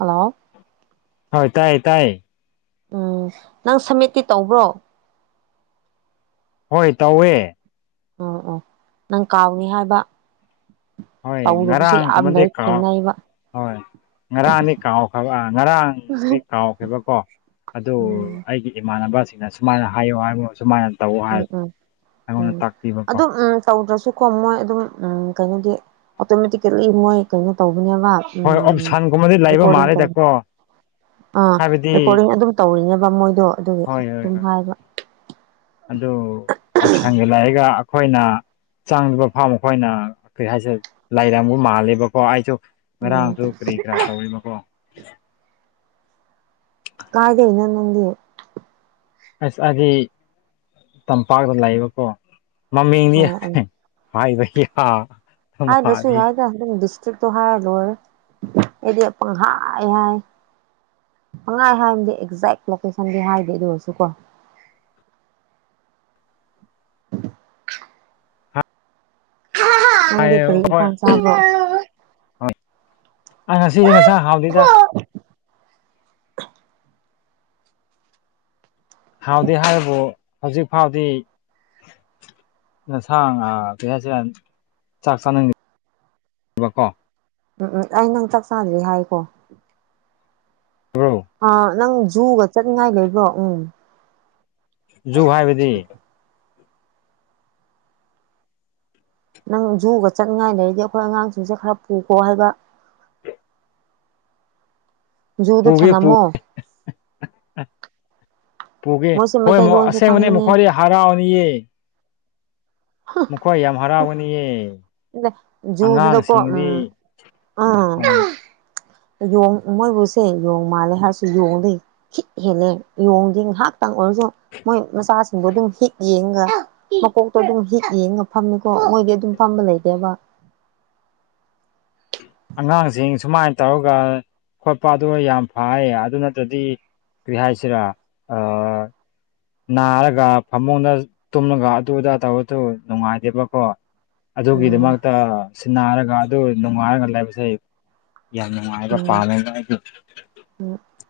Hello ꯍꯣꯏ ꯇꯥꯏꯌꯦ ꯇꯥꯏꯌꯦ ꯎꯝ ꯅꯪ ꯁꯃꯦꯠꯇꯤ ꯇꯧꯕ꯭ꯔꯣ ꯍꯣꯏ ꯇꯧꯋꯦ ꯎꯝ ꯎꯝ ꯅꯪ ꯀꯥꯎꯅꯤ ꯍꯥꯏꯕ ꯍꯣꯏ ꯇꯧꯗꯕꯁꯨ ꯉꯔꯥꯡꯪ ꯌꯥꯝ ꯀꯃꯗꯤ ꯂꯩ ꯊꯦꯡꯅꯩꯕ ꯍꯣꯏ ꯉꯔꯥꯡꯅꯤ ꯀꯥꯎꯈ꯭ꯔꯕ ꯉꯔꯥꯡꯅꯤ ꯀꯥꯎꯈ꯭ꯔꯕꯀꯣ ꯑꯗꯨ ꯎꯝ ꯑꯩꯒꯤ ꯏꯃꯥꯟꯅꯕꯁꯤꯡꯅ ꯁꯨꯃꯥꯏꯅ ꯍꯥꯏꯌꯨ ꯍꯥꯏꯉꯨ ꯁꯨꯃꯥꯏꯅ ꯇꯧ ꯍꯥꯏ ꯎꯝ ꯎꯝ ꯑꯩꯉꯣꯟꯗ ꯎꯝ ꯇꯥꯛꯄꯤꯕꯀꯣ ꯑꯗꯨꯝꯝ ꯇꯧꯗ꯭ꯔꯁꯨꯀꯣ ꯃꯣꯏ ꯑꯗꯨꯝ ꯎꯝ ꯀꯩꯅꯣꯗꯤ ꯑꯣꯇꯣꯃꯦꯇꯤꯀꯦꯂꯤ ꯃꯣꯏ ꯀꯩꯅꯣ ꯇꯧꯕꯅꯦꯕ ꯍꯣꯏ ꯑꯣꯞꯁꯟꯒꯨꯝꯕꯗꯤ ꯂꯩꯕ ꯔꯦꯀꯣꯔꯗꯤꯡ ꯇꯧꯕ ꯃꯥꯜꯂꯦꯗꯀꯣ ꯑꯥ ꯍꯥꯏꯕꯗꯤ ꯔꯦꯀꯣꯔꯗꯤꯡ ꯑꯗꯨ ꯇꯧꯔꯤꯅꯦꯕ ꯃꯣꯏꯗꯣ ꯑꯗꯨꯒꯤ ꯍꯣꯏ ꯍꯣꯏ ꯑꯗꯨꯝ ꯍꯣꯏ ꯍꯥꯏꯕ ꯑꯗꯨ ꯑꯣꯞꯁꯟꯒ ꯂꯥꯛꯑꯒ ꯑꯩꯈꯣꯏꯅ ꯆꯥꯡꯕ ꯐꯥꯝ ꯑꯩꯈꯣꯏꯅ ꯀꯔꯤ ꯍꯥꯏꯁꯦ ꯂꯩꯥꯏꯔꯝꯕꯨ ꯃꯥꯜꯂꯦꯕꯀꯣ ꯑꯩꯁꯨ ꯎꯝ ꯉꯔꯥꯡꯁꯨ ꯀꯔꯤ ꯀꯔꯥ ꯇꯧꯔꯤꯕꯀꯣ ꯀꯥꯏꯗꯦ ꯏꯅ ꯅꯪꯦ ꯑꯁ ꯍꯥꯏꯗꯤ ꯇꯝꯄꯥꯛꯇ ꯂꯩꯕꯀꯣ ꯃꯃꯤꯡꯗꯤ ꯑꯣ ꯑꯣ ꯍ ꯏꯕ ꯍꯥꯏꯗꯁꯨ ꯌꯥꯏꯗ ꯑꯗꯨꯝ ꯗꯤꯁꯇ꯭ꯔꯤꯛꯇꯣ ꯍꯥꯏꯔ ꯂꯣꯏꯔꯦ ꯑꯩꯗꯤꯪ ꯍꯥꯏꯥꯏ ꯍꯥꯏ ꯁꯪꯉꯥꯏ ꯍꯥꯏꯔꯝꯗꯤ ꯑꯦꯛꯖꯦꯛ ꯂꯣꯀꯦꯁꯟꯗꯤ ꯍꯥꯏꯗꯦ ꯑꯗꯨ ꯑꯣꯏꯔꯁꯨ ꯀꯣ ꯍ ꯍꯣ ꯍꯥꯏꯑ ꯍꯣꯏ ꯍꯣꯏ ꯑ ꯉꯁꯤꯁꯦ ꯉꯁꯥꯡ ꯍꯥꯎꯗꯣꯏꯗ ꯍꯥꯎꯗꯦ ꯍꯥꯏꯕꯨ ꯍꯧꯖꯤꯛ ꯐꯥꯎꯗꯤ ꯅꯁꯥꯡ ꯉꯥ ꯀꯩ ꯍꯥꯏꯁꯤꯔ ꯆꯥꯛ ꯆꯥꯅꯤꯡꯕꯀꯣ ꯎꯝ ꯎꯝ ꯑꯩ ꯅꯪ ꯆꯥꯛ ꯆꯥꯗ꯭ꯔꯤ ꯍꯥꯏꯀꯣ ꯕ꯭ꯔꯣ ꯑ ꯅꯪ ꯖꯨꯒ ꯆꯠꯅꯤꯡꯉꯥꯏ ꯂꯩꯕ꯭ꯔꯣ ꯎꯝ ꯖꯨ ꯍꯥꯏꯕꯗꯤ ꯅꯪ ꯖꯨꯒ ꯆꯠꯅꯤꯡꯉꯥꯏ ꯂꯩꯔꯤꯗꯤ ꯑꯩꯈꯣꯏ ꯑꯉꯥꯡꯁꯤꯡꯁꯦ ꯈꯔ ꯄꯨꯈꯣ ꯍꯥꯏꯕ ꯖꯨꯗ ꯄꯨꯒꯦ ꯄꯨ ꯊꯅꯝꯃꯣ ꯄꯨꯒꯦ ꯃꯣꯏꯁꯦ ꯍꯣꯏ ꯃꯩꯇꯩꯂꯣꯟꯁꯨ ꯑꯁꯦꯡꯕꯅꯦ ꯈꯪꯕꯅꯦ ꯃꯈ꯭ꯋꯥꯔ ꯍꯔꯥꯎꯅꯤꯌꯦ ꯃꯈꯣꯏ ꯌꯥꯝ ꯍꯔꯥꯎꯕꯅꯤꯌꯦ ꯖꯨꯗꯨꯗꯀꯣ ꯑꯉꯥꯡꯁꯤꯡꯗꯤ ꯎꯝ ꯑꯥ ꯍꯣꯏ ꯌꯣꯡ ꯃꯣꯏꯕꯨꯁꯦ ꯌꯣꯡ ꯃꯥꯜꯂꯦ ꯍꯥꯏꯔꯁꯨ ꯌꯣꯡꯗꯣꯏ ꯍꯤꯠ ꯍꯦꯜꯂꯦ ꯌꯦꯣꯡꯗꯤ ꯉꯥꯏꯍꯥꯛꯇꯪ ꯑꯣꯏꯔꯁꯨ ꯃꯣꯏ ꯃꯆꯥꯁꯤꯡꯗꯣ ꯑꯗꯨꯝ ꯍꯤꯠ ꯌꯦꯡꯒ ꯃꯀꯣꯛꯇꯣ ꯑꯗꯨꯝ ꯍꯤꯛ ꯌꯦꯡ ꯉ ꯐꯝꯅꯤꯀꯣ ꯃꯣꯏꯗꯤ ꯑꯗꯨꯝ ꯐꯝꯕ ꯂꯩꯇꯦꯕ꯫ ꯑꯉꯥꯡꯁꯤꯡ ꯁꯨꯃꯥꯏꯅ ꯇꯧꯔꯒ ꯈꯣꯠꯄꯗ ꯌꯥꯝ ꯐꯩꯌꯦ ꯑꯗꯨ ꯅꯠꯇ꯭ꯔꯗꯤ ꯀ꯭ꯔꯤꯍ ꯍꯥꯏꯁꯤꯔꯥ ꯑ ꯅꯥꯔꯒ ꯐꯃꯨꯡꯗ ꯇꯨꯝꯂꯒ ꯑꯗꯨ ꯑꯗꯥ ꯇꯧꯔꯗꯨ ꯅꯨꯡꯉꯥꯏꯗꯦꯕꯀꯣ ꯎꯝ ꯑꯗꯨꯒꯤꯗꯃꯛꯇ ꯁꯤꯟꯅꯔꯒ ꯑꯗꯨ ꯅꯨꯡꯉꯥꯏꯔꯒ ꯂꯩꯕꯁꯦ ꯌꯥꯝ ꯅꯨꯡꯉꯥꯏꯕ ꯎꯝ ꯄꯥꯜꯂꯦꯅ ꯑꯩꯒꯤ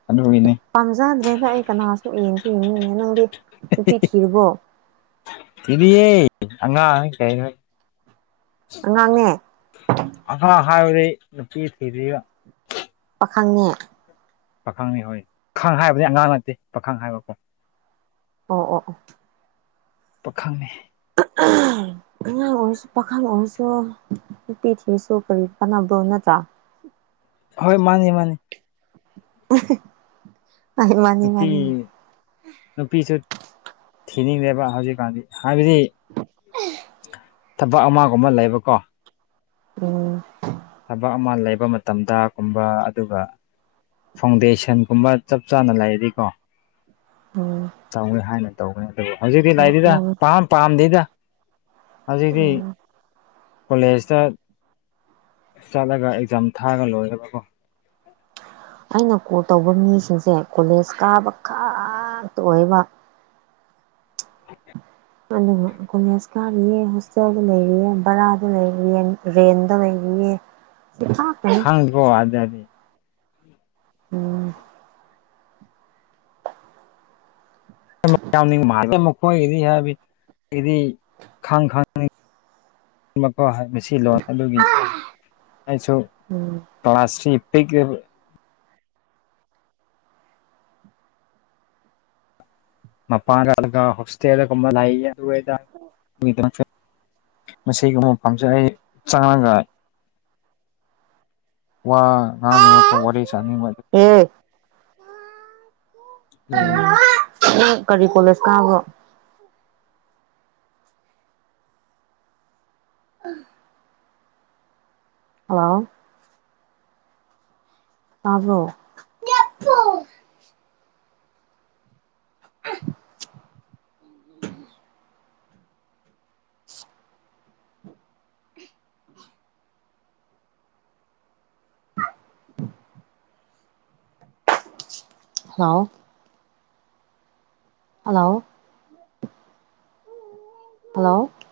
ꯑꯗꯨꯒꯤꯅꯦ ꯄꯥꯝꯖꯗ꯭ꯔꯦꯅ ꯑꯩ ꯀꯅꯥꯁꯨ ꯌꯦꯡꯁꯨ ꯌꯦꯡꯅꯤꯡꯉꯦ ꯅꯪꯗꯤ ꯅꯨꯄꯤ ꯊꯤꯔꯔꯕꯣ ꯇꯗꯦ ꯍꯉ ꯀ ꯉꯥꯡꯉꯦ ꯑꯍꯥ ꯍꯥꯏꯨꯔꯦ ꯅꯨꯄꯤ ꯊꯤ ꯄꯥꯈꯪꯅꯦ ꯄꯥꯈꯪꯅꯤ ꯍꯣꯏ ꯄꯥꯈꯪ ꯍꯥꯏꯕꯅꯤ ꯑꯉꯥꯡ ꯅꯠꯇꯦ ꯄꯥꯈꯪ ꯍꯥꯏꯕꯀꯣ ꯑꯣ ꯑꯣ ꯑꯣ ꯄꯥꯈꯪꯅꯦ [unintelligible] ꯑꯉꯥꯡ ꯑꯣꯏꯔꯁꯨ ꯄꯥꯈꯪ ꯑꯣꯏꯔꯁꯨ ꯑꯣ ꯅꯨꯄꯤ ꯊꯤꯔꯥꯁꯨ ꯀꯔꯤ ꯀꯥꯟꯅꯕ꯭ꯔꯣ ꯅꯠꯇ꯭ꯔꯥ ꯍꯣꯏ ꯃꯥꯅꯤ ꯃꯥꯅꯤ [inaudible] ꯅꯨꯄꯤ ꯃꯥꯅꯤ ꯅꯨꯄꯤꯁꯨ ꯊꯤꯅꯤꯡꯗꯦꯕ ꯍꯧꯖꯤꯛꯀꯥꯟꯗꯤ ꯍꯥꯏꯕꯗꯤ [unintelligible] ꯊꯕꯛ ꯑꯃꯒꯨꯝ ꯑꯃ ꯂꯩꯕꯀꯣ ꯎꯝ ꯊꯕꯛ ꯑꯃ ꯂꯩꯕ ꯃꯇꯝꯗ ꯀꯨꯝꯕ ꯑꯗꯨꯒ ꯐꯥꯎꯟꯗꯦꯁꯟꯒꯨꯝꯕ ꯆꯞ ꯆꯥꯅ ꯂꯩꯔꯗꯤꯀꯣ ꯇꯧꯋꯦ ꯍꯥꯏꯅ ꯇꯧꯕꯗꯤ ꯅꯠꯇꯕ ꯍꯧꯖꯤꯛꯇꯤ ꯎꯝ ꯂꯥꯏꯔꯤꯗ ꯎꯝ ꯄꯥꯝ ꯄꯥꯝꯗꯦꯗ ꯍꯧꯖꯤꯛꯇꯤ ꯎꯝ ꯀꯣꯂꯦꯖꯇ ꯆꯠꯂꯒ ꯑꯦꯛꯖꯥꯝ ꯊꯥꯔꯒ ꯂꯣꯏꯔꯦꯕꯀꯣ ꯑꯩꯅ ꯀꯣꯜ ꯇꯧꯕ ꯃꯤꯁꯤꯡꯁꯦ ꯀꯣꯂꯦꯖ ꯀꯥꯕ ꯈꯇ ꯑꯣꯏꯕ ꯑꯗꯨꯒ ꯀꯣꯂꯦꯖ ꯀꯥꯔꯤꯌꯦ ꯍꯣꯁꯇꯦꯜꯗ ꯂꯩꯔꯤꯌꯦ ꯕꯔꯥꯗ ꯂꯩꯔꯤꯑ ꯔꯦꯟꯗ ꯂꯩꯔꯤꯌꯦ [unintelligible] ꯍꯪꯒꯣ [unintelligible] [unintelligible] [unintelligible] ꯌꯥꯎꯅꯤꯡꯕꯥ ꯃꯥꯜꯂꯦ ꯃꯈꯣꯏꯒꯤꯗꯤ ꯍꯥꯏꯗꯤ ꯑꯩꯗꯤ ꯈꯪ ꯈꯪꯅꯤꯡ ꯃꯈꯣ ꯍꯥꯏ ꯃꯁꯤ ꯂꯣꯟ ꯑꯗꯨꯒꯤ ꯑꯩꯁꯨ ꯎꯝ ꯄ꯭ꯂꯥꯁꯤ ꯄꯤꯀꯦꯜ ꯃꯄꯜꯒ ꯍꯁꯇꯦꯗ ꯒꯨꯝꯃ ꯂꯏ [unintelligible] ꯃꯁꯤꯒꯨꯝꯕꯐꯝꯁꯦ ꯑꯩ ꯆꯪꯔꯒ ꯋꯥ ꯉꯥꯡꯅꯤꯡꯕꯒ ꯋꯥꯔꯤ ꯁꯥꯅꯤꯡꯕ ꯎꯝ ꯑꯗꯨꯒꯤ [unintelligible] ꯅꯪ ꯀꯔꯤ ꯀꯣꯂꯦꯖ ꯀꯥꯕ꯭ꯔꯣ ꯎꯝ ꯍꯜꯂꯣ ꯇꯥꯕ꯭ꯔꯣ ꯍꯜꯂꯣ ꯍꯥꯜꯂꯣ ꯍꯜꯂꯣ ꯍꯜꯂꯣ